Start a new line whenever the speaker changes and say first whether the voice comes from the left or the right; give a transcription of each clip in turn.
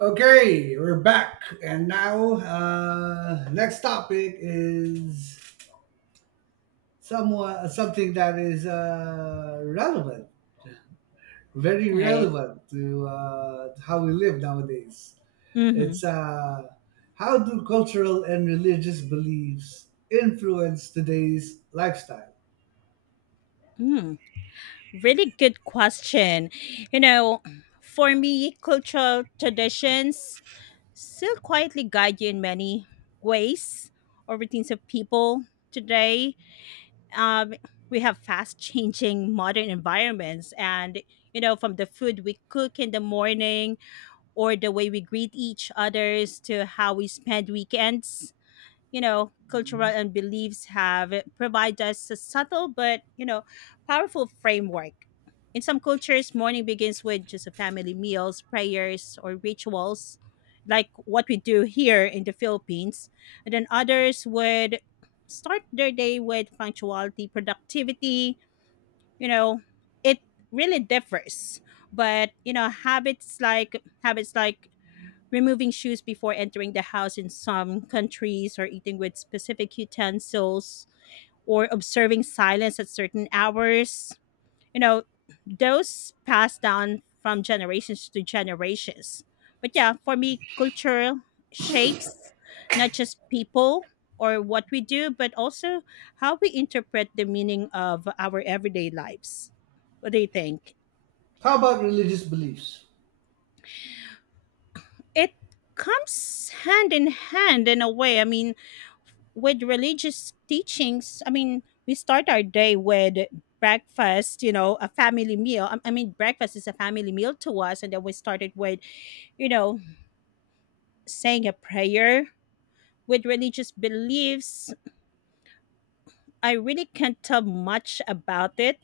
right: Okay, we're back, and now next topic is somewhat something that is relevant, very
left: Right.
right: relevant to how we live nowadays.
left: Mm-hmm.
right: It's how do cultural and religious beliefs influence today's lifestyle?
left: Mm. Really good question. You know, for me, cultural traditions still quietly guide you in many ways or routines of people today. Um, we have fast changing modern environments, and you know from the food we cook in the morning or the way we greet each others to how we spend weekends, you know cultural
right: Mhm.
left: and beliefs have provide us a subtle but you know powerful framework. In some cultures morning begins with just a family meals, prayers, or rituals like what we do here in the Philippines, and then others would start their day with punctuality, productivity. You know, it really differs, but you know habits like removing shoes before entering the house in some countries, or eating with specific utensils, or observing silence at certain hours. You know, those passed down from generations to generations. But yeah, for me culture shapes not just people or what we do, but also how we interpret the meaning of our everyday lives. What do you think?
right: How about religious beliefs?
left: It comes hand in hand in a way. I mean, with religious teachings, I mean, we start our day with breakfast, a family meal. I mean, breakfast is a family meal to us. And then we started with, you know, saying a prayer with religious beliefs. I really can't tell much about it,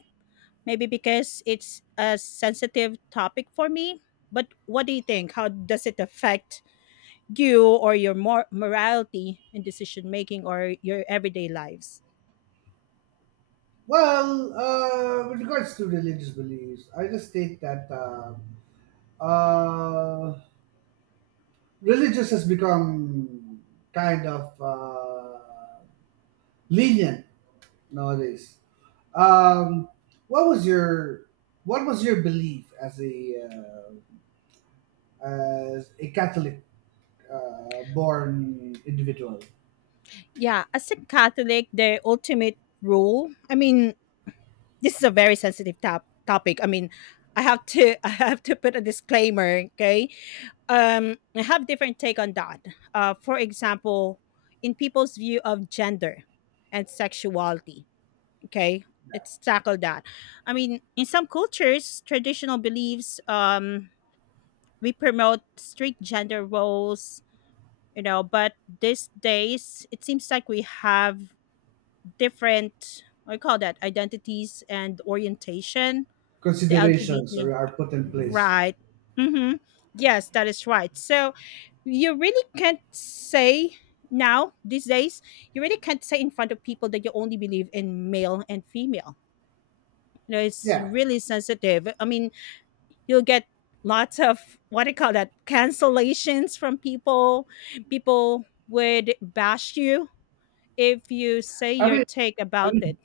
left: maybe because it's a sensitive topic for me. But what do you think? How does it affect you or your morality in decision making or your everyday lives?
right: Well, with regards to religious beliefs, I just think that. Uh, uh, religious has become kind of lenient nowadays. Um, what was your what was your belief uh, as a Catholic born individual?
left: Yeah, as a Catholic, their ultimate rule. I mean, this is a very sensitive topic. I mean, I have to I have to put a disclaimer, okay? I have different take on that. For example, in people's view of gender and sexuality, okay? Let's tackle that. I mean, in some cultures, traditional beliefs, we promote strict gender roles, you know, but these days it seems like we have different, I call that, identities and orientation, the
right: Considerations
left: LGBT.
right: are put in place.
left: Right. Mm-hmm. Yes, that is right. So you really can't say now, these days, you really can't say in front of people that you only believe in male and female. You know, it's
right: Yeah,
left: really sensitive. I mean, you'll get lots of, what do you call that, cancellations from people. People would bash you if you say
right: I
left: your
right: mean,
left: take
right: I
left: about
right: mean,
left: it.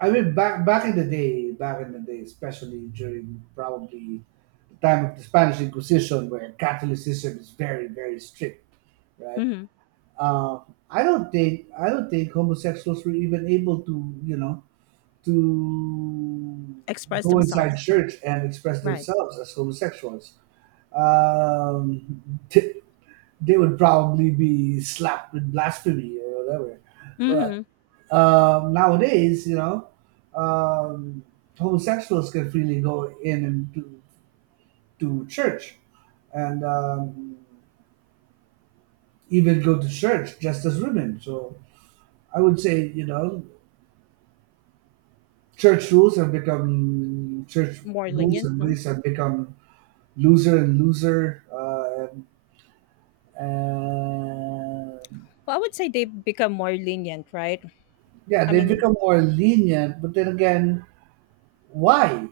right: I mean, back in the day, especially during probably the time of the Spanish Inquisition, where Catholicism is very strict, right?
left: Mhm.
right: uh, I don't think homosexuals were even able to, you know, to
left: Express
right: go inside
left: themselves, right?
right: church and express
left: Right.
right: themselves as homosexuals. Um, th- they would probably be slapped with blasphemy or whatever. But
left: Mhm.
right: nowadays, you know, um, homosexuals can freely go in and to church and even go to church just as women. So I would say, you know, church
left: More
right: rules
left: lenient,
right: and
left: no?
right: ways have become looser and looser, and
left: Well, I would say they've become more lenient, right?
right: yeah,
left: I
right: they've
left: mean,
right: become more lenient. But then again, why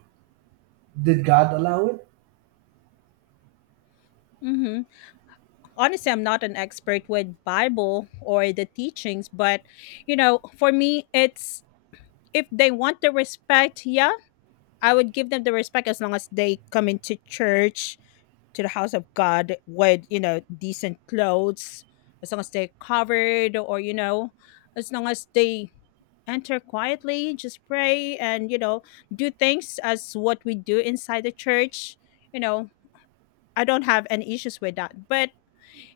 right: did God allow it?
left: mhm. Honestly, I'm not an expert with Bible or the teachings, but you know, for me, it's if they want the respect, yeah, I would give them the respect as long as they come into church, to the house of God with you know decent clothes, as long as they're covered, or you know, as long as they enter quietly, just pray and, you know, do things as what we do inside the church. You know, I don't have any issues with that. But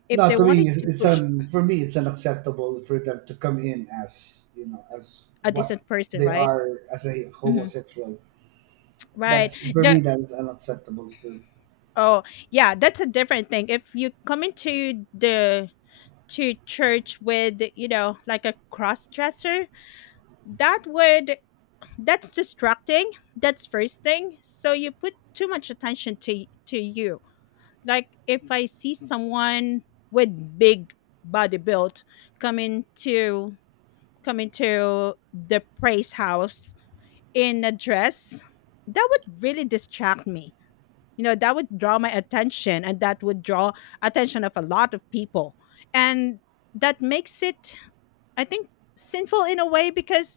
left: if they
right: No, to me,
left: wanted to push
right: for me, it's unacceptable for them to come in as, you know, as
left: a
right: what
left: decent person,
right: they
left: right?
right: are, as a
left: Hmm.
right: homosexual.
left: Right.
right: That's for
left: The
right: me, that is unacceptable still.
left: oh yeah, that's a different thing. If you come into the to church with you know like a cross dresser, that would that's distracting. That's first thing. So you put too much attention to you. Like if I see someone with big body build coming to coming to the praise house in a dress, that would really distract me. You know, that would draw my attention, and that would draw attention of a lot of people. And that makes it, I think, sinful in a way because,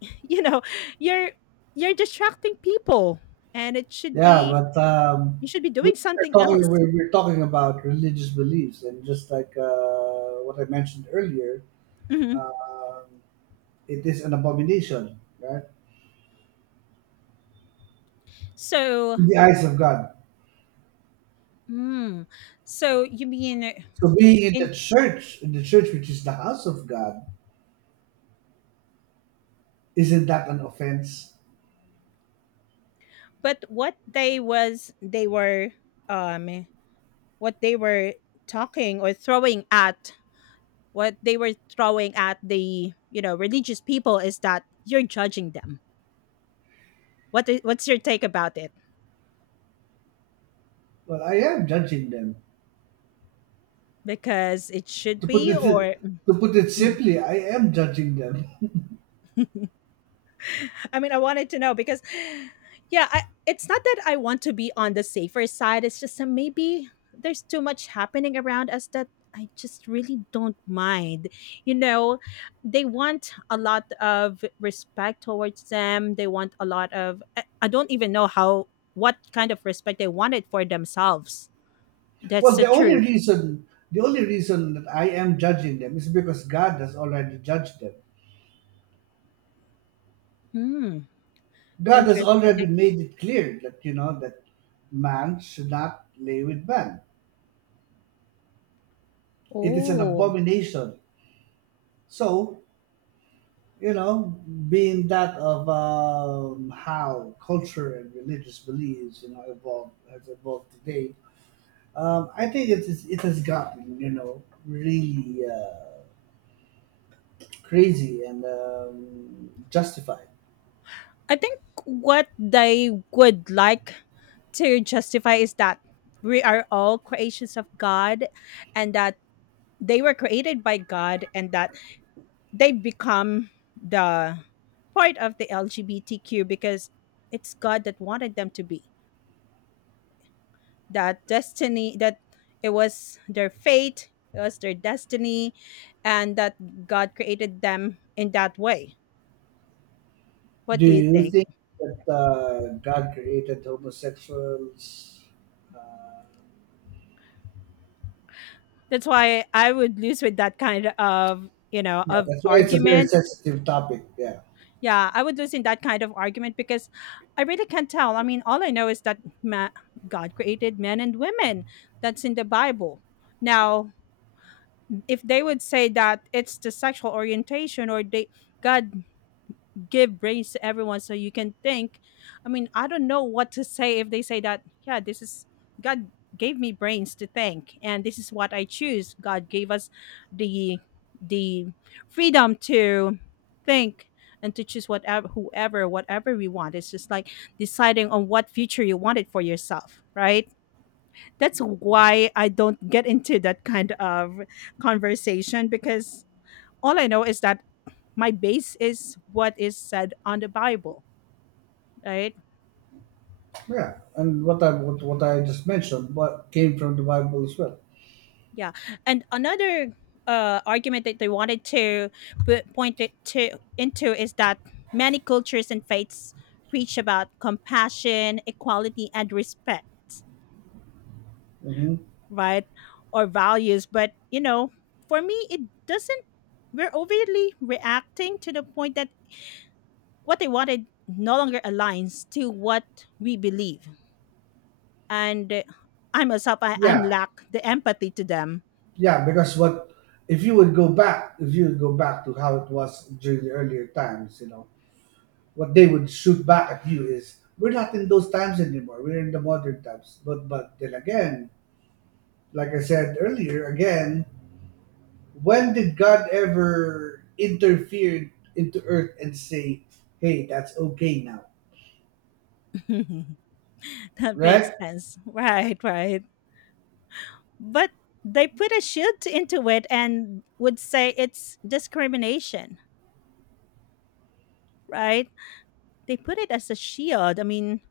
left: you know, you're you're distracting people, and it should
right: Yeah,
left: be
right: but
left: you should be doing
right: we're
left: something
right: talking
left: else.
right: we're talking about religious beliefs, and just like what I mentioned earlier,
left: Mhm.
right: um, it is an abomination, right?
left: So
right: In the eyes of God.
left: mm. So you mean
right: So being in
left: in
right: the church, which is the house of God, isn't that an offense?
left: but what they was they were um what they were talking or throwing at, what they were throwing at the you know religious people is that you're judging them. What's your take about it?
right: Well, I am judging them.
left: Because it should
right: To put
left: be
right: it
left: or
right: to put it
left: mm-hmm.
right: simply, I am judging them.
left: I mean, I wanted to know because, yeah, it's not that I want to be on the safer side. It's just that maybe there's too much happening around us that I just really don't mind. You know, they want a lot of respect towards them. They want a lot of, I don't even know how, what kind of respect they wanted for themselves. That's
right: Well,
left: the truth.
right: the only reason that I am judging them is because God has already judged them.
left: Hmm.
right: God has
left: Interesting.
right: already
left: Like,
right: made it clear that, you know, that man should not lay with man. It is an
left: oh.
right: abomination. So, you know, being that of how culture and religious beliefs, you know, evolved today, I think it has gotten, you know, really crazy and justified.
left: I think what they would like to justify is that we are all creations of God, and that they were created by God, and that they become the part of the LGBTQ because it's God that wanted them to be. That destiny, that it was their fate, it was their destiny, and that God created them in that way. What
right: Do
left: do you
right: you
left: think?
right: think that God created homosexuals? Uh,
left: That's why I would lose with that kind of, you know,
right: Yeah,
left: of
right: that's why it's a very
left: argument.
right: sensitive topic. Yeah,
left: Yeah, I would lose in that kind of argument because I really can't tell. I mean, all I know is that God created men and women. That's in the Bible. Now, if they would say that it's the sexual orientation or they God give brains to everyone so you can think. I mean, I don't know what to say if they say that, yeah, this is God gave me brains to think, and this is what I choose. God gave us the the freedom to think and to choose whatever whoever whatever we want. It's just like deciding on what future you wanted for yourself, right? That's why I don't get into that kind of conversation because all I know is that my base is what is said on the Bible, right?
right: yeah, and what I just mentioned, what came from the Bible as well.
left: Yeah, and another argument that they wanted to point it to into is that many cultures and faiths preach about compassion, equality, and respect,
right: Hmm.
left: right? Or values, but you know, for me it doesn't. We're overly reacting to the point that what they wanted no longer aligns to what we believe. And I'm a sap, I'm
right: Yeah,
left: lack the empathy to them.
right: yeah, because what, if you would go back, if you would go back to how it was during the earlier times, you know, what they would shoot back at you is, we're not in those times anymore. We're in the modern times. But, then again, like I said earlier, again, when did God ever interfere into Earth and say, "Hey, that's okay now"?
left: That makes
right: Right?
left: sense. Right, right. But they put a shield into it and would say it's discrimination, right? They put it as a shield. I mean,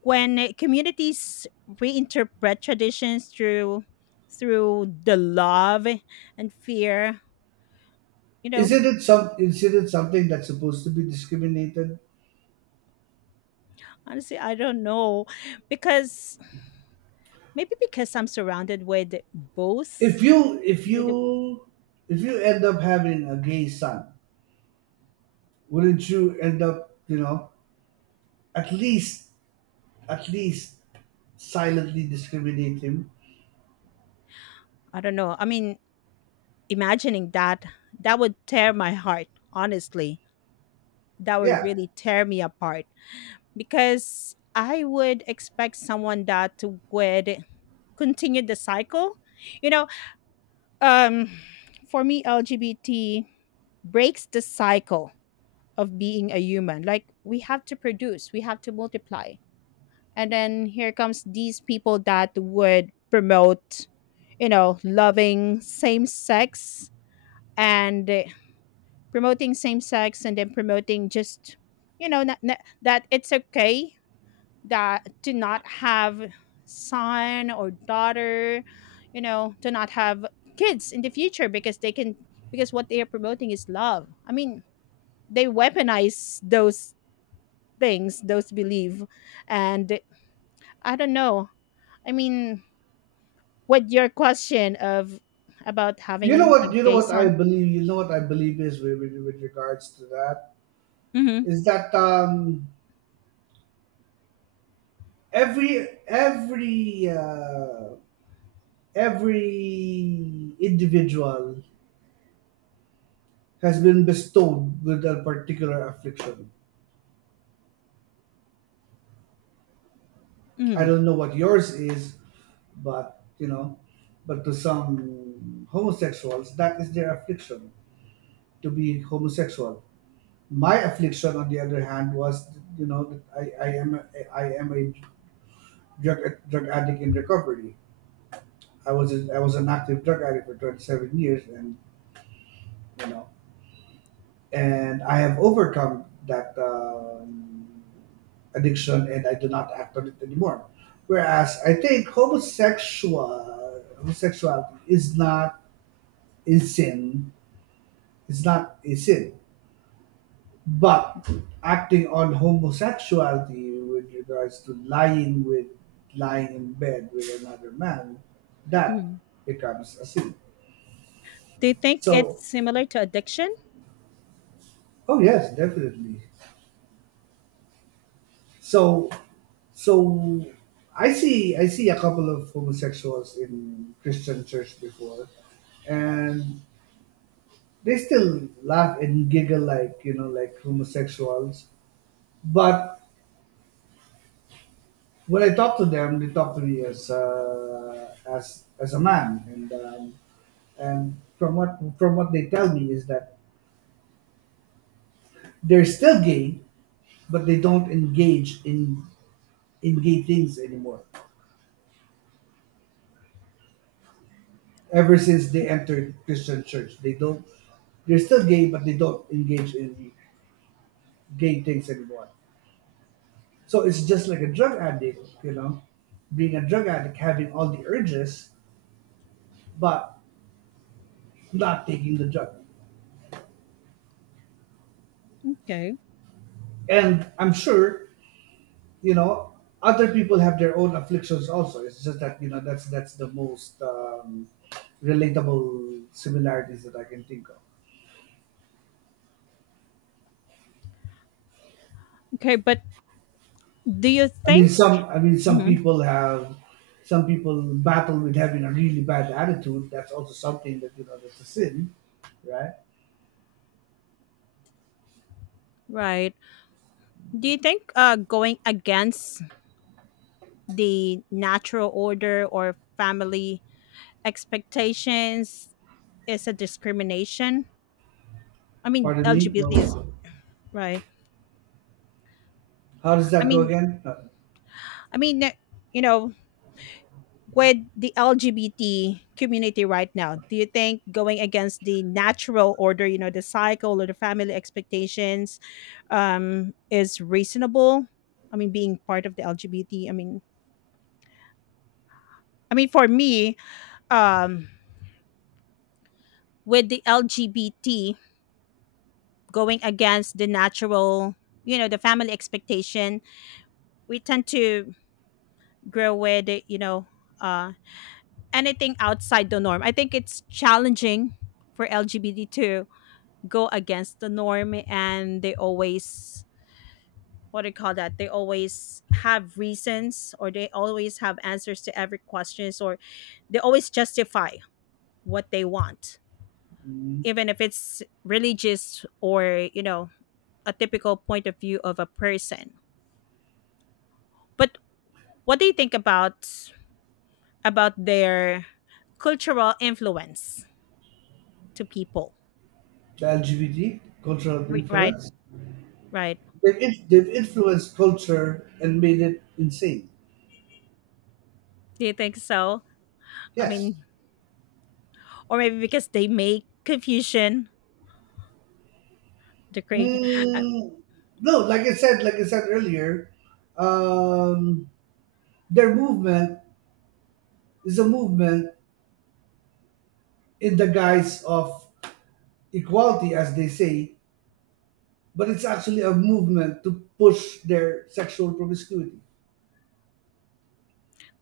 left: when communities reinterpret traditions through the love and fear, you know,
right: Isn't it something that's supposed to be discriminated?
left: honestly, I don't know because maybe because I'm surrounded with
right: If
left: both
right: you if
left: with
right: you if you end up having a gay son, wouldn't you end up, you know, at least, at least silently discriminate him?
left: I don't know. I mean, imagining that that would tear my heart, honestly. That would
right: Yeah,
left: really tear me apart because I would expect someone that would continue the cycle. You know, um for me LGBT breaks the cycle of being a human. Like we have to produce, we have to multiply. And then here comes these people that would promote, you know, loving same sex and promoting same sex, and then promoting just you know that it's okay that to not have son or daughter, you know, to not have kids in the future because they can, because what they are promoting is love. I mean, they weaponize those things, those belief. And I don't know. I mean, what your question of about having a
right: you know
left: gay
right: what I
left: son.
right: believe. You know what I believe is with, with regards to that
left: Mm-hmm,
right: is that every every uh, every individual has been bestowed with a particular affliction. I
left: mm-hmm.
right: don't know what yours is, but you know, but to some homosexuals, that is their affliction to be homosexual. My affliction, on the other hand, was, you know, that I am a drug drug addict in recovery. I was an active drug addict for 27 years, and you know, and I have overcome that addiction, and I do not act on it anymore. Whereas I think homosexuality is not a sin. It's not a sin, but acting on homosexuality with regards to lying with, lying in bed with another man, that becomes a sin.
left: Do you think
right: So,
left: it's similar to addiction?
right: oh yes, definitely. So, so I see, a couple of homosexuals in Christian church before, and they still laugh and giggle like, you know, like homosexuals. But when I talk to them, they talk to me as, as a man, and and from what they tell me is that they're still gay, but they don't engage in gay things anymore. Ever since they entered Christian church. They don't, they're still gay, but they don't engage in gay things anymore. So it's just like a drug addict, you know, being a drug addict, having all the urges, but not taking the drug.
left: Okay.
right: And I'm sure, you know, other people have their own afflictions also. It's just that, you know, that's the most relatable similarities that I can think of.
left: Okay, but do you think
right: I mean, some
left: mhm.
right: people have. Some people battle with having a really bad attitude. That's also something that, you know, that's a sin, right?
left: Right? Do you think going against the natural order or family expectations is a discrimination. I mean,
right: Pardon me.
left: LGBT is
right: Well,
left: right.
right: how does
left: I
right: that go
left: mean,
right: again?
left: I mean, eh, you know, with the LGBT community right now, do you think going against the natural order, you know, the cycle or the family expectations, is reasonable? I mean, being part of the LGBT. I mean, for me, um, with the LGBT going against the natural, you know, the family expectation, we tend to grow with it, you know uh anything outside the norm, I think it's challenging for LGBT to go against the norm, and they always, what do you call that, they always have reasons, or they always have answers to every questions, or they always justify what they want,
right: Mm,
left: even if it's religious or you know a typical point of view of a person. But what do you think about their cultural influence to people.
right: The LGBT cultural
left: Right,
right: influence.
left: right.
right: They've influenced culture and made it insane.
left: Do you think so? I
right: Yes.
left: mean, or maybe because they make confusion, the create. Um,
right: Mm, no, like I said, earlier, um, their movement is a movement in the guise of equality, as they say, but it's actually a movement to push their sexual promiscuity.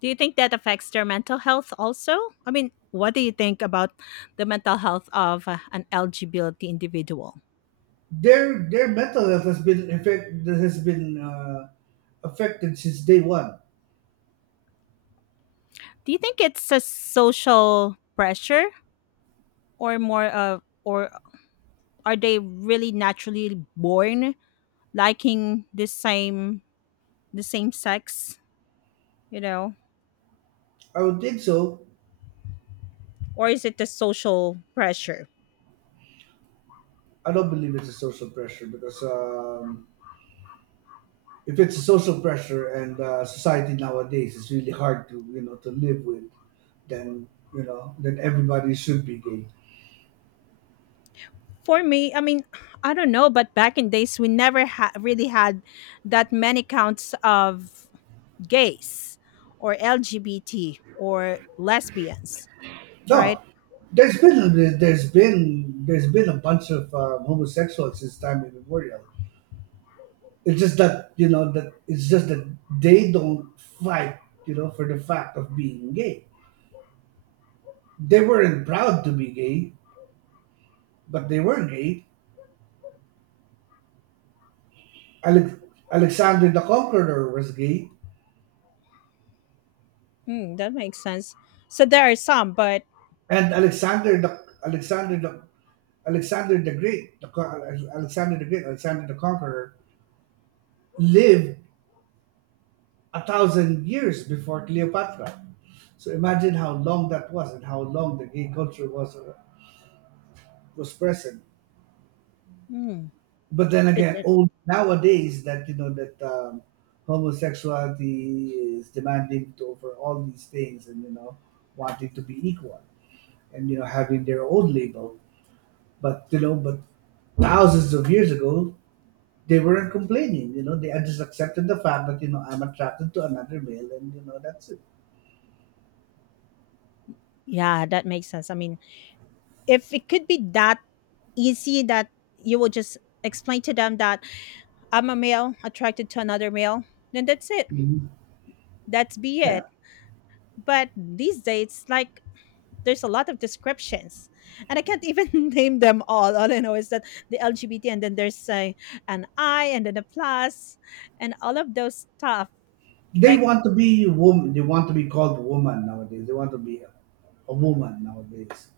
left: do you think that affects their mental health also? I mean, what do you think about the mental health of an LGBT individual?
right: Their mental health has been effect. That has been affected since day one.
left: Do you think it's a social pressure, or more of, or are they really naturally born liking the same sex, you know,
right: I would think so.
left: or is it the social pressure?
right: I don't believe it's a social pressure because if it's a social pressure and society nowadays is really hard to, you know, to live with, then, you know, then everybody should be gay.
left: For me, I mean, I don't know, but back in days we never really had that many counts of gays or LGBT or lesbians, right?
right: No, there's been a bunch of homosexuals since time immemorial. It's just that, you know, that it's just that they don't fight, you know, for the fact of being gay. They weren't proud to be gay, but they were gay. Alex- Alexander the Conqueror was gay,
left: Mm, that makes sense. So there are some, but
right: and Alexander the Great, Alexander the Great, Alexander the Conqueror lived a thousand years before Cleopatra. So imagine how long that was and how long the gay culture was present.
left: mm,
right: But then
left: that's
right: again,
left: it.
right: old nowadays that, you know, that homosexuality is demanding to over all these things, and, you know, wanting to be equal, and, you know, having their own label. But you know, but thousands of years ago, they weren't complaining. You know, they had just accepted the fact that, you know, I'm attracted to another male, and, you know, that's it.
left: Yeah, that makes sense. I mean, if it could be that easy that you will just explain to them that I'm a male attracted to another male, then that's it.
right: Mhm.
left: That's be
right: Yeah,
left: it. But these days, like, there's a lot of descriptions and I can't even name them all I know is that the LGBT and then there's an I and then a plus and all of those stuff,
right: they
left: like.
right: want to be woman. They want to be called woman nowadays. They want to be a woman nowadays.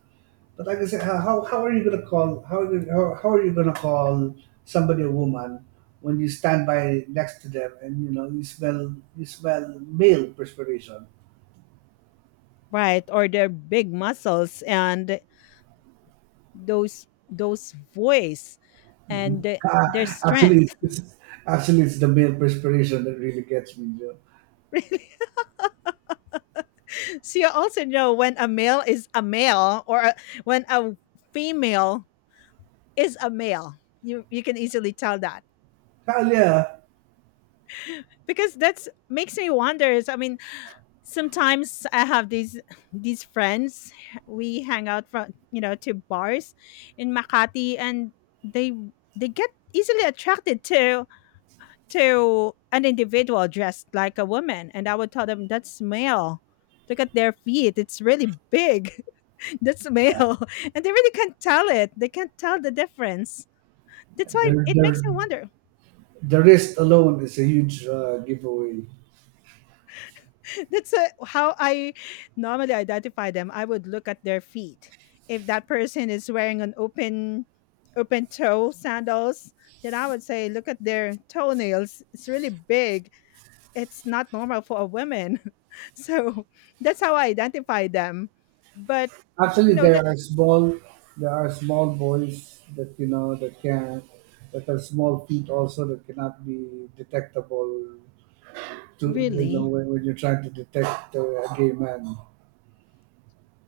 right: But like I said, how are you gonna call, how are you gonna call somebody a woman when you stand by next to them and, you know, you smell male perspiration?
left: Right, or their big muscles and those voice
right: Mhm.
left: and their
right: Ah, actually,
left: strength.
right: it's actually it's the male perspiration that really gets me. You know?
left: Really. So you also know when a male is a male, when a female is a male, you can easily tell that.
right: Hell yeah,
left: Because that's makes me wonder, is, I mean, sometimes I have these friends, we hang out from, you know, to bars in Makati, and they they get easily attracted to an individual dressed like a woman, and I would tell them that's male, look at their feet, it's really big. That's male. And they really can't tell it, they can't tell the difference. That's why
right: their
left: it makes
right: their
left: me wonder.
right: the wrist alone is a huge giveaway.
left: That's how I normally identify them. I would look at their feet. If that person is wearing an open toe sandals, then I would say look at their toenails. It's really big. It's not normal for a woman. So that's how I identify them. But you
right: Actually,
left: know that.
right: there are small boys that, you know, that can, that are small feet also that cannot be detectable to, you know,
left: Really,
right: when you're trying to detect a gay man.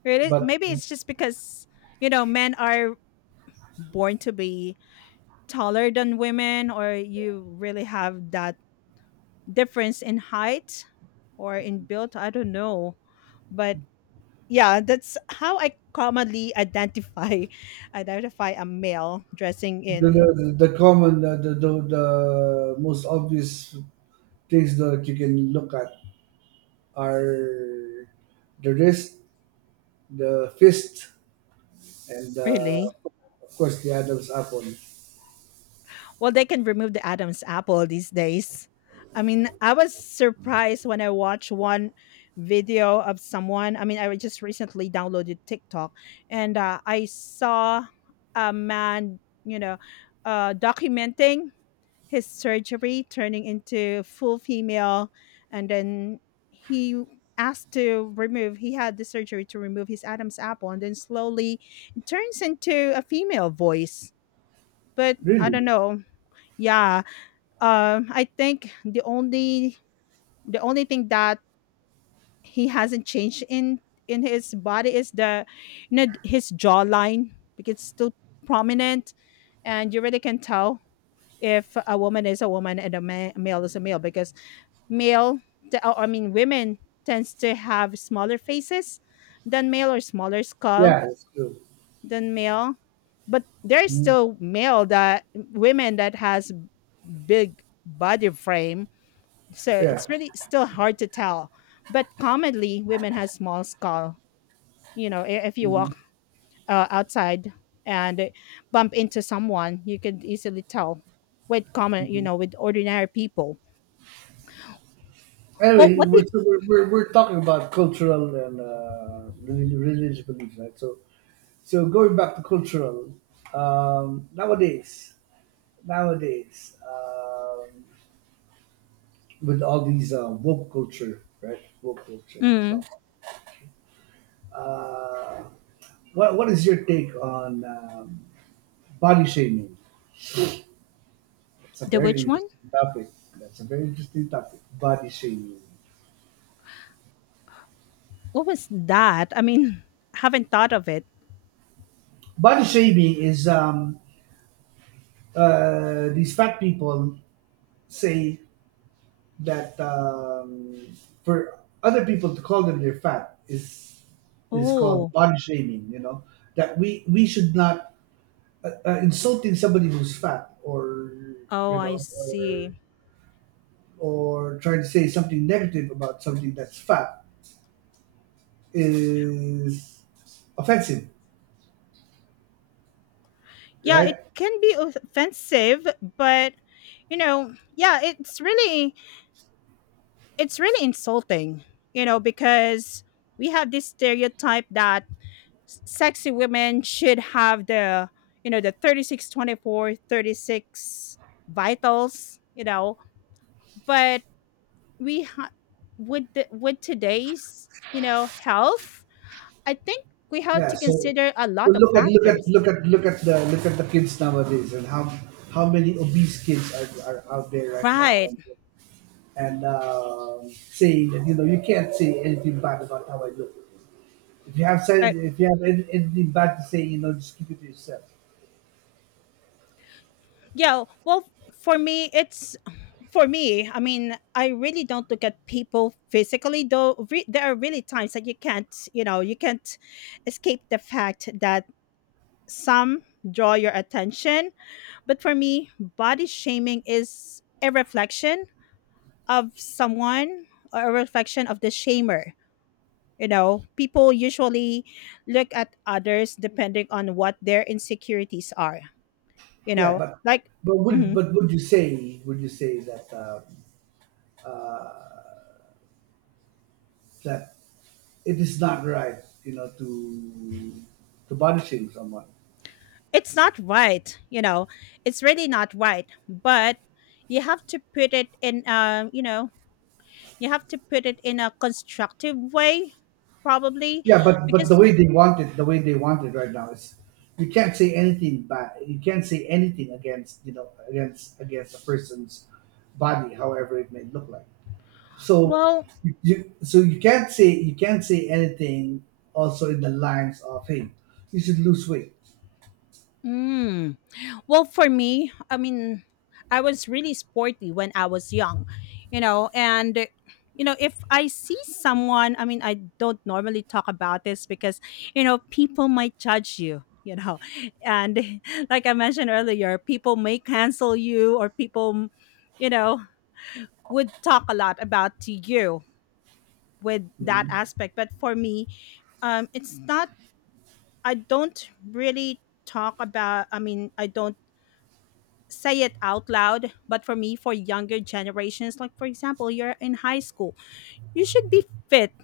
left: really,
right: But
left: maybe it's just because, you know, men are born to be taller than women, or you really have that difference in height or in build, I don't know. But yeah, that's how I commonly identify identify a male dressing in.
right: the, the most obvious things that you can look at are the wrist, the fist, and
left: Really.
right: of course the Adam's apple.
left: Well, they can remove the Adam's apple these days. I mean, I was surprised when I watched one video of someone. I mean, I just recently downloaded TikTok, and I saw a man, you know, documenting his surgery turning into full female, and then he asked to remove, he had the surgery to remove his Adam's apple, and then slowly it turns into a female voice. But I
right: Really?
left: don't know. Yeah. I think the only thing that he hasn't changed in his body is the, you know, his jawline, because it's still prominent. And you really can tell if a woman is a woman and a male is a male. Because male t- I mean, women tends to have smaller faces than male, or smaller skull
right: Yeah, it's true.
left: than male. But there's
right: Mhm.
left: still male that women that has big body frame, so
right: Yeah.
left: it's really still hard to tell. But commonly women has small skull. You know, if you
right: Mhm,
left: walk outside and bump into someone, you can easily tell. With common, you
right: mhm.
left: know, with ordinary people. Well,
right: Anyway,
left: what
right: we're,
left: did.
right: so we're, we're, we're talking about cultural and religious beliefs, right? So, so going back to cultural, um, nowadays, nowadays, with all these woke culture, right? Woke culture
left: mm,
right: stuff. Uh, what is your take on body shaming? It's a
left: the
right: very
left: which one.
right: interesting topic. That's a very interesting topic. Body shaming.
left: What was that? I mean, haven't thought of it.
right: Body shaming is these fat people say that for other people to call them they're fat is called
left: Oh.
right: body shaming. You know that we should not, insulting somebody who's fat or,
left: Oh,
right: you
left: I
right: know,
left: see.
right: or trying to say something negative about something that's fat is offensive,
left: Yeah, it
right: right?
left: can be offensive, but, you know, yeah, it's really insulting. You know, because we have this stereotype that sexy women should have the 36-24-36 vitals, you know. But we ha- with with today's, you know, health, I think we have
right: Yeah,
left: to
right: so,
left: consider a
right: so
left: lot of
right: look at,
left: factors.
right: look at the kids nowadays and how many obese kids are out there right now,
left: Right.
right: and saying that, you know, you can't say anything bad about how I look. If you have said,
left: Right.
right: if you have any, anything bad to say, you know, just keep it to yourself.
left: Yeah, well, for me, it's, for me. I mean, I really don't look at people physically, though. There are really times that you can't escape the fact that some draw your attention. But for me, body shaming is a reflection of someone, or a reflection of the shamer. You know, people usually look at others depending on what their insecurities are. You
right: Yeah,
left: know, like. mhm,
right: but would you say, that uh, that it is not right, you know, to body shame someone?
left: it's not right. You know, it's really not right. But you have to put it in. You have to put it in a constructive way, probably,
right: Yeah, but the
left: because.
right: way they want it, right now is, you can't say anything bad. You can't say anything against, you know, against, against a person's body, however it may look like. So
left: Well.
right: so you can't say anything also in the lines of hey, you should lose weight.
left: Mm, Well, for me, I mean, I was really sporty when I was young, you know. And, you know, if I see someone, I mean, I don't normally talk about this because, you know, people might judge you, you know. And like I mentioned earlier, people may cancel you, or people, you know, would talk a lot about to you with that
right: Mhm.
left: aspect. But for me, it's not, I don't really talk about, I mean, I don't say it out loud. But for me, for younger generations, like for example, you're in high school, you should be fit,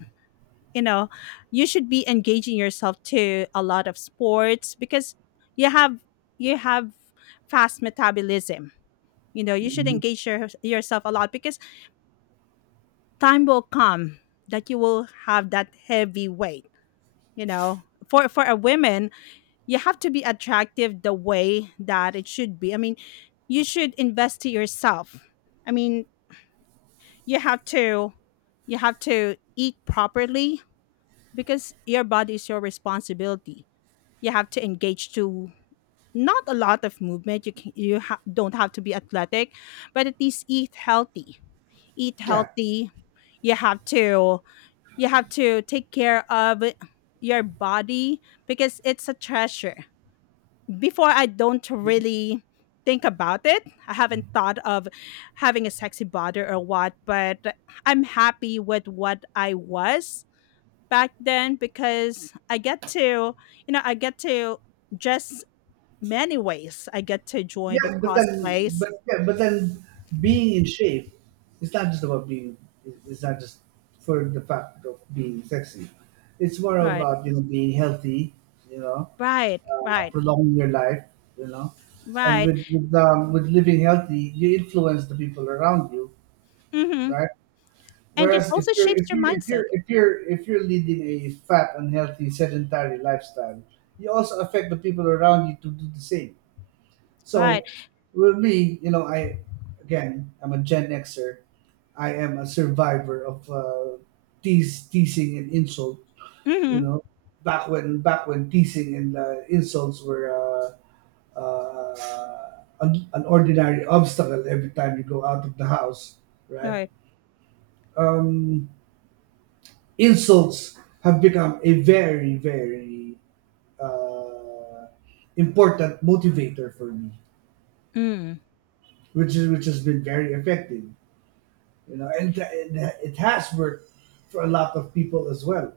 left: you know. You should be engaging yourself to a lot of sports, because you have, you have fast metabolism. You know, you should
right: Mhm.
left: engage yourself a lot, because time will come that you will have that heavy weight, you know. For a woman, you have to be attractive the way that it should be. I mean, you should invest to yourself. I mean, you have to, you have to eat properly, because your body is your responsibility. You have to engage to, not a lot of movement. You can, don't have to be athletic, but at least eat healthy. Eat
right: Yeah,
left: healthy. You have to, you have to take care of your body, because it's a treasure. Before, I don't really think about it. I haven't thought of having a sexy body or what, but I'm happy with what I was back then, because I get to, you know, I get to just, many ways. I get to join the
right: Yeah, but then,
left: cosplays.
right: yeah, but then, being in shape. It's not just about being. It's not just for the fact of being sexy. It's more
left: Right.
right: about you know being healthy. You know,
left: Right. Right.
right: prolonging your life. You know, and
left: Right.
right: with living healthy, you influence the people around you,
left: Mm-hmm.
right: right?
left: And it
right: Whereas if
left: also
right: you're
left: shapes
right: if
left: your
right: you're if you're
left: mindset.
right: if you're if you're leading a fat, unhealthy, sedentary lifestyle, you also affect the people around you to do the same.
left: Right.
right: So with me, you know, I again, I'm a Gen Xer. I am a survivor of teasing and insult. You
left: Mm-hmm.
right: know, back when teasing and insults were uh, uh, an ordinary obstacle every time you go out of the house, right?
left: Right.
right: Um, Insults have become a very very uh, important motivator for me,
left: Mm.
right: which is which has been very effective. You know, and it has worked for a lot of people as well.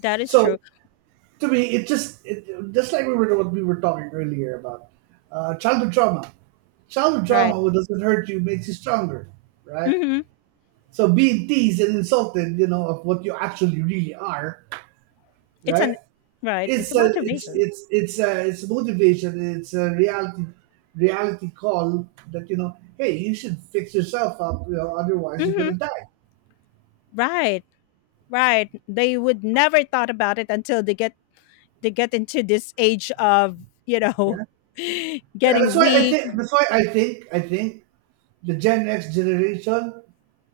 left: That is true.
right: So to me, just like we were what we were talking earlier about childhood trauma. Childhood
left: Right.
right: trauma, what doesn't hurt you makes you stronger, right?
left: Mm-hmm.
right: So being teased and insulted, you know, of what you actually really are,
left: It's
right: right?
left: an, right. It's a motivation.
right: It's a, it's motivation. It's a reality call that you know, hey, you should fix yourself up. You know, otherwise you're
left: Mm-hmm.
right: gonna die.
left: Right, right. They would never thought about it until they get, they get into this age of, you know,
right: Yeah? Yeah, that's
left: getting
right: why I
left: weak.
right: think that's why I think the Gen X generation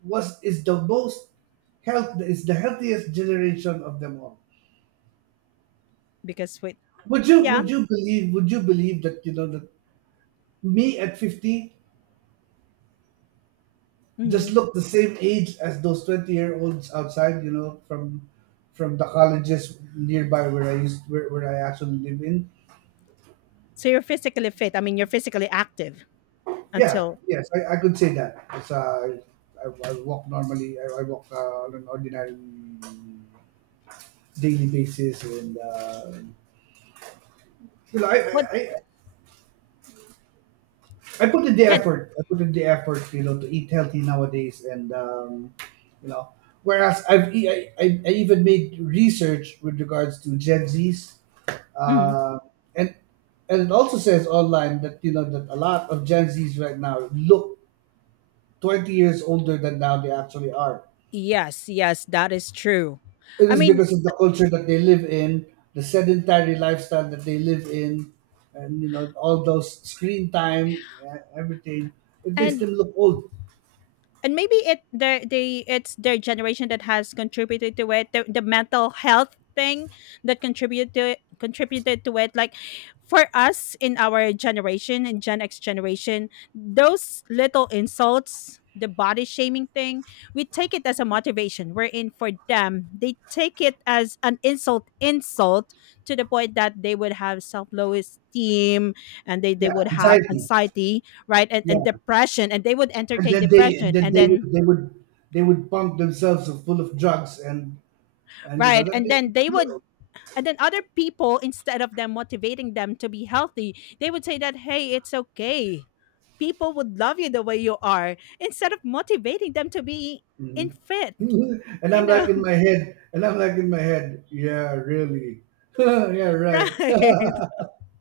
right: was is the most health is the healthiest generation of them all.
left: Because with.
right: Would you
left: Yeah.
right: would you believe would you believe that you know that me at 50
left: Hmm.
right: just look the same age as those 20 year olds outside, you know, from the colleges nearby where where I actually live in.
left: So you're physically fit. I mean, you're physically active
right: Yeah,
left: until
right: yes, I, I could say that. It's, I walk normally. I walk on an ordinary daily basis, and you know,
left: what?
right: I put in the
left: Yeah.
right: effort, you know, to eat healthy nowadays, and you know, whereas I've e- I even made research with regards to Gen Z's,
left: Mhm.
right: uh, and and it also says online that you know that a lot of Gen Z's right now look 20 years older than now they actually are.
left: Yes, yes, that is true.
right: It
left: I
right: is
left: mean,
right: because of the culture that they live in, the sedentary lifestyle that they live in, and you know all those screen time, everything. It makes
left: and
right: them look old.
left: and maybe it the, they, it's their generation that has contributed to it, the mental health thing that contributed to it, contributed to it. Like for us in our generation, in Gen X generation, those little insults, the body shaming thing, we take it as a motivation. We're in, for them they take it as an insult, insult, to the point that they would have self-low esteem, and they
right: Yeah,
left: would have
right: anxiety.
left: anxiety. Right, and
right: Yeah,
left: depression, and they would entertain
right: and
left: depression,
right: then
left: and
right: they would
left: then,
right: they would they would pump themselves full of drugs, and you know
left: right,
right: that
left: and
right: they
left: then they
right: look
left: would.
right: old.
left: And then other people, instead of them motivating them to be healthy, they would say that hey, it's okay, people would love you the way you are, instead of motivating them to be in
right: Mhm.
left: fit.
right: and
left: You
right: I'm
left: know.
right: like in my head, and I'm like in my head, yeah, really. Yeah, right.
left: Right.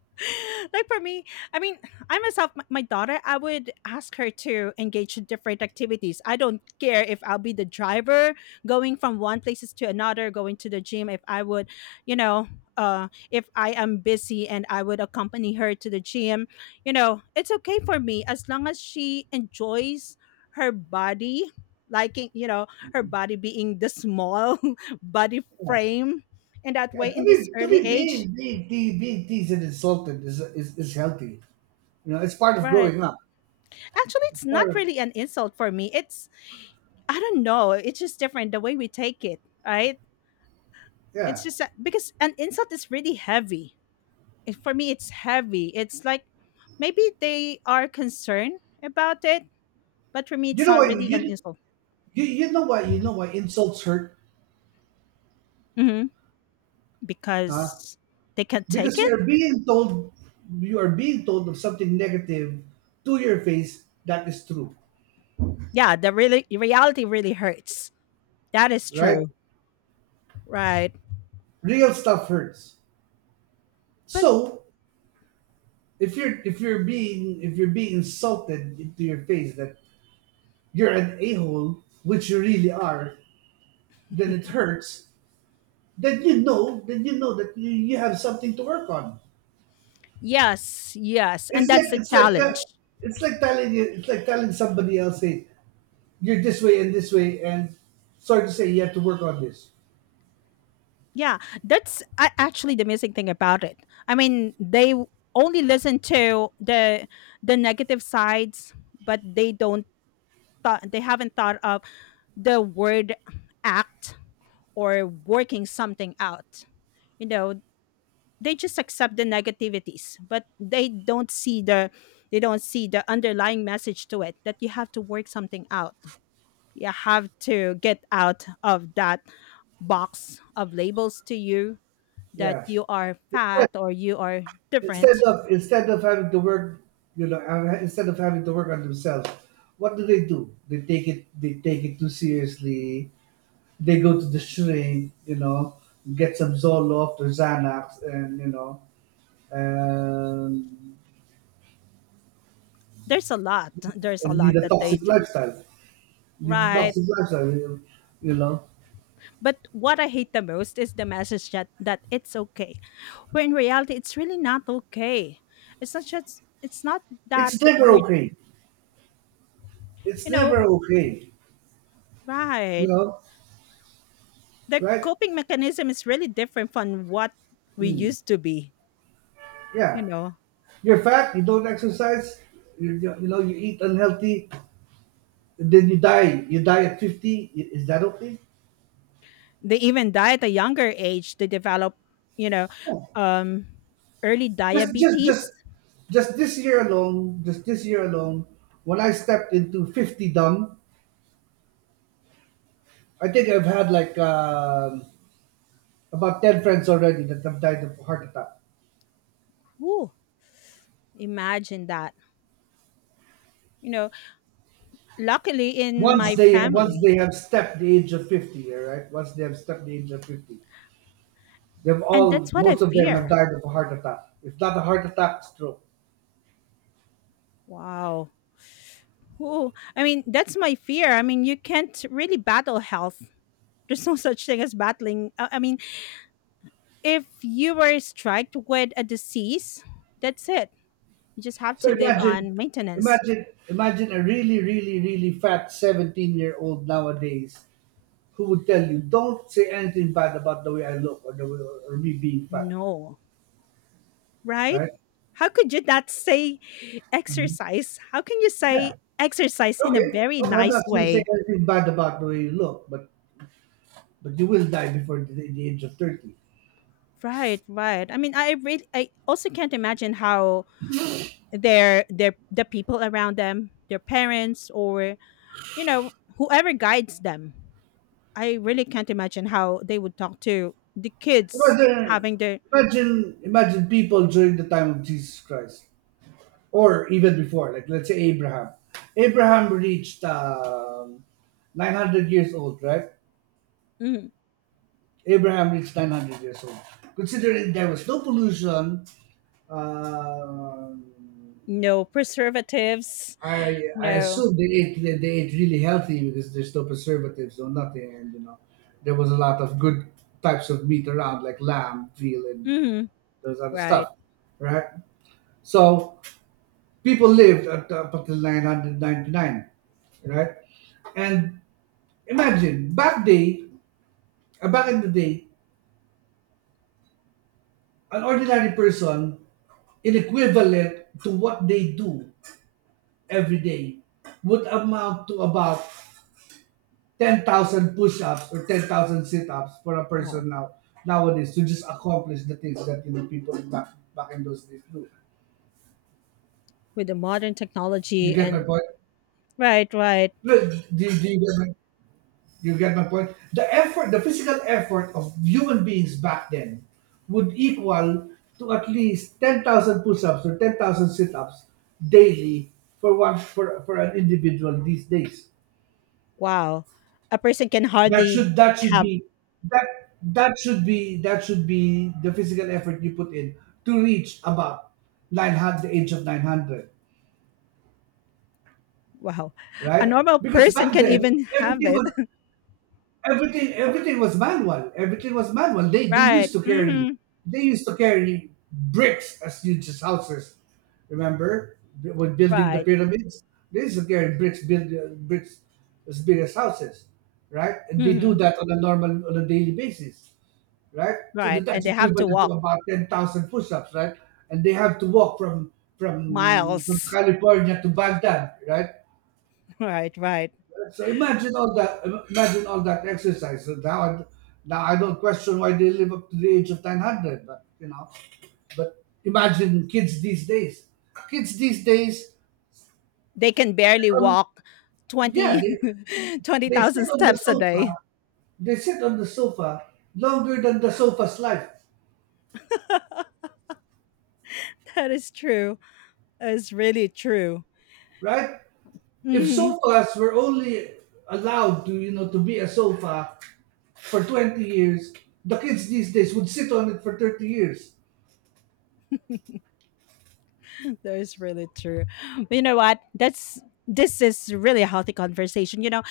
left: Like for me, I mean, I myself, my daughter, I would ask her to engage in different activities. I don't care if I'll be the driver going from one places to another, going to the gym. If I would, you know, if I am busy and I would accompany her to the gym, you know, it's okay for me as long as she enjoys her body, liking, you know, her body being the small body frame, in that
right: Yeah,
left: way, in this
right: to
left: early
right: be
left: age.
right: being being te- being teased and insulted is healthy. You know, it's part of
left: Right.
right: growing up.
left: Actually,
right: It's
left: it's
right: part
left: not
right: of,
left: really an insult for me. It's, I don't know. It's just different the way we take it, right? It's
right: yeah.
left: just that, because an insult is really heavy. It, for me, it's heavy. It's like, maybe they are concerned about it, but for me,
right: You
left: it's
right: know
left: not
right: what
left: really an
right: you
left: insult.
right: you, you know why insults hurt,
left: Hmm.
right: huh?
left: Because they can take
right: Because
left: it.
right: you are being told of something negative to your face that is true,
left: Yeah, the really reality really hurts. That is
right: right?
left: true, right?
right: Real stuff hurts.
left: But,
right: So if you're being insulted into your face that you're an a hole, which you really are, then it hurts. Then you know that you have something to work on.
left: yes, yes, and
right: It's like
left: that's the
right: it's like that.
left: challenge.
right: It's like telling somebody else, hey, you're this way, and sorry to say, you have to work on this.
left: Yeah, that's a, actually the amazing thing about it. I mean, they w- only listen to the negative sides, but they don't thought, they haven't thought of the word, act, or working something out. You know, they just accept the negativities, but they don't see the, they don't see the underlying message to it, that you have to work something out. You have to get out of that box of labels to you, that
right: Yeah.
left: you are
right: Instead
left: fat, or you are
right: instead
left: different.
right: of instead of having to you know, instead of having to work on themselves, what do they do? They take it too seriously. They go to the shrink, you know, get some Zoloft or Xanax, and you know, um,
left: There's a lot there's a
right: and
left: lot
right: lead a
left: that they
right: toxic
left: do.
right: lifestyle. Lead a
left: Right.
right: toxic lifestyle, you know.
left: But what I hate the most is the message that, that it's okay, where in reality it's really not okay. It's not just, it's not that
right: It's never
left: we're,
right: okay. It's
left: you
right: never
left: know,
right: okay, you
left: right.
right: know,
left: The
right: right?
left: coping mechanism is really different from what we
right: Mm.
left: used to be. You
right: Yeah.
left: know.
right: You're fat, you don't exercise, you know, you eat unhealthy, and then you die. You die at 50. I- Is that okay?
left: They even die at a younger age. They develop, you know, um early
right: Just, just, just,
left: diabetes.
right: just this year alone, when I stepped into 50 dumb, I think I've had like about 10 friends already that have died of heart attack.
left: Ooh, imagine that. You know, luckily in
right: Once
left: my
right: they once
left: family.
right: they have stepped the age of 50, all right. Once they have stepped the age of 50, they've
left: And that's
right: all
left: what I
right: most of them have
left: fear.
right: died of a heart attack. If not a heart attack, stroke.
left: Wow. Ooh, I mean, that's my fear. I mean, you can't really battle health. There's no such thing as battling. I mean, if you were struck with a disease, that's it. You just have
right: So
left: to live on maintenance.
right: imagine a really, really, really fat 17-year-old nowadays who would tell you, "Don't say anything bad about the way I look or the way, or me being fat,"
left: No, right?
right: right?
left: How could you not say exercise? How can you
right: Yeah.
left: say exercise in a very
right: Okay. I'm not
left: nice
right: going to say
left: way?
right: anything bad about the way you look, but you will die before the age of 30.
left: Right, right. I mean, I really, I also can't imagine how their, the people around them, their parents, or, you know, whoever guides them. I really can't imagine how they would talk to the kids
right: Imagine,
left: having their.
right: Imagine people during the time of Jesus Christ, or even before. Like let's say Abraham. Abraham reached 900 years old, right?
left: mm,
right: Abraham reached 900 years old. Considering there was no pollution, um,
left: No preservatives.
right: I
left: No.
right: assume they ate really healthy because there's no preservatives or nothing, and you know there was a lot of good types of meat around like lamb, veal, and
left: Mhm.
right: those other
left: Right.
right: stuff, right? So people lived up until 999, right? And imagine, back in the day, an ordinary person, in equivalent to what they do every day, would amount to about 10,000 push-ups or 10,000 sit-ups for a
left: Wow.
right: person nowadays to just accomplish the things that you know people back in those days do.
left: With the modern
right: You
left: technology
right: get my
left: and,
right: point?
left: right, right.
right: Look, do you get my you get my point? The effort, the physical effort of human beings back then would equal to at least 10,000 push-ups or 10,000 sit-ups daily for for an individual these days.
left: Wow. A person can hardly
right: That should
left: have.
right: be that that should be the physical effort you put in to reach about 900 the age of 900,
left: Wow. A
right: right?
left: normal
right: Because
left: person
right: back
left: can
right: then
left: even have
right: everything
left: it.
right: was everything was manual, they
left: Right.
right: used to carry
left: Mhm.
right: bricks as huge as houses, remember when building the
left: Right.
right: pyramids, they used to carry bricks build bricks as big as houses, right, and they do
left: Mhm.
right: that on a daily basis, right? So that
left: Right. And
right: that's
left: they have to
right: equivalent to
left: walk
right: about 10,000 push-ups, right? And they have to walk from
left: miles.
right: California to Baghdad, right?
left: Right, right.
right: So imagine all that. Imagine all that exercise. So now I don't question why they live up to the age of 900. But you know, but imagine kids these days. Kids these days,
left: They can barely
right: um,
left: walk
right: yeah,
left: 20, twenty
right: they
left: thousand
right: sit on the
left: steps a
right: sofa.
left: day.
right: They sit on the sofa longer than the sofa's life,
left: That is true. That is really true.
right: right? If
left: Mhm.
right: sofas were only allowed to you know to be a sofa for 20 years, the kids these days would sit on it for 30 years.
left: That is really true. But, you know what? That's, this is really a healthy conversation. You know,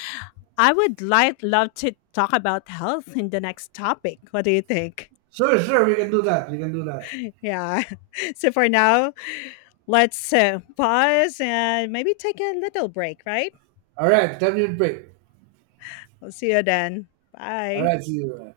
left: I would like love to talk about health in the next topic. What do you think?
right: Sure, sure, we can do that. We can do that.
left: Yeah. So for now, let's pause and maybe take a little break, right?
right: All right, 10-minute break.
left: We'll see you then.
right: All
left: Bye.
right: right, see you.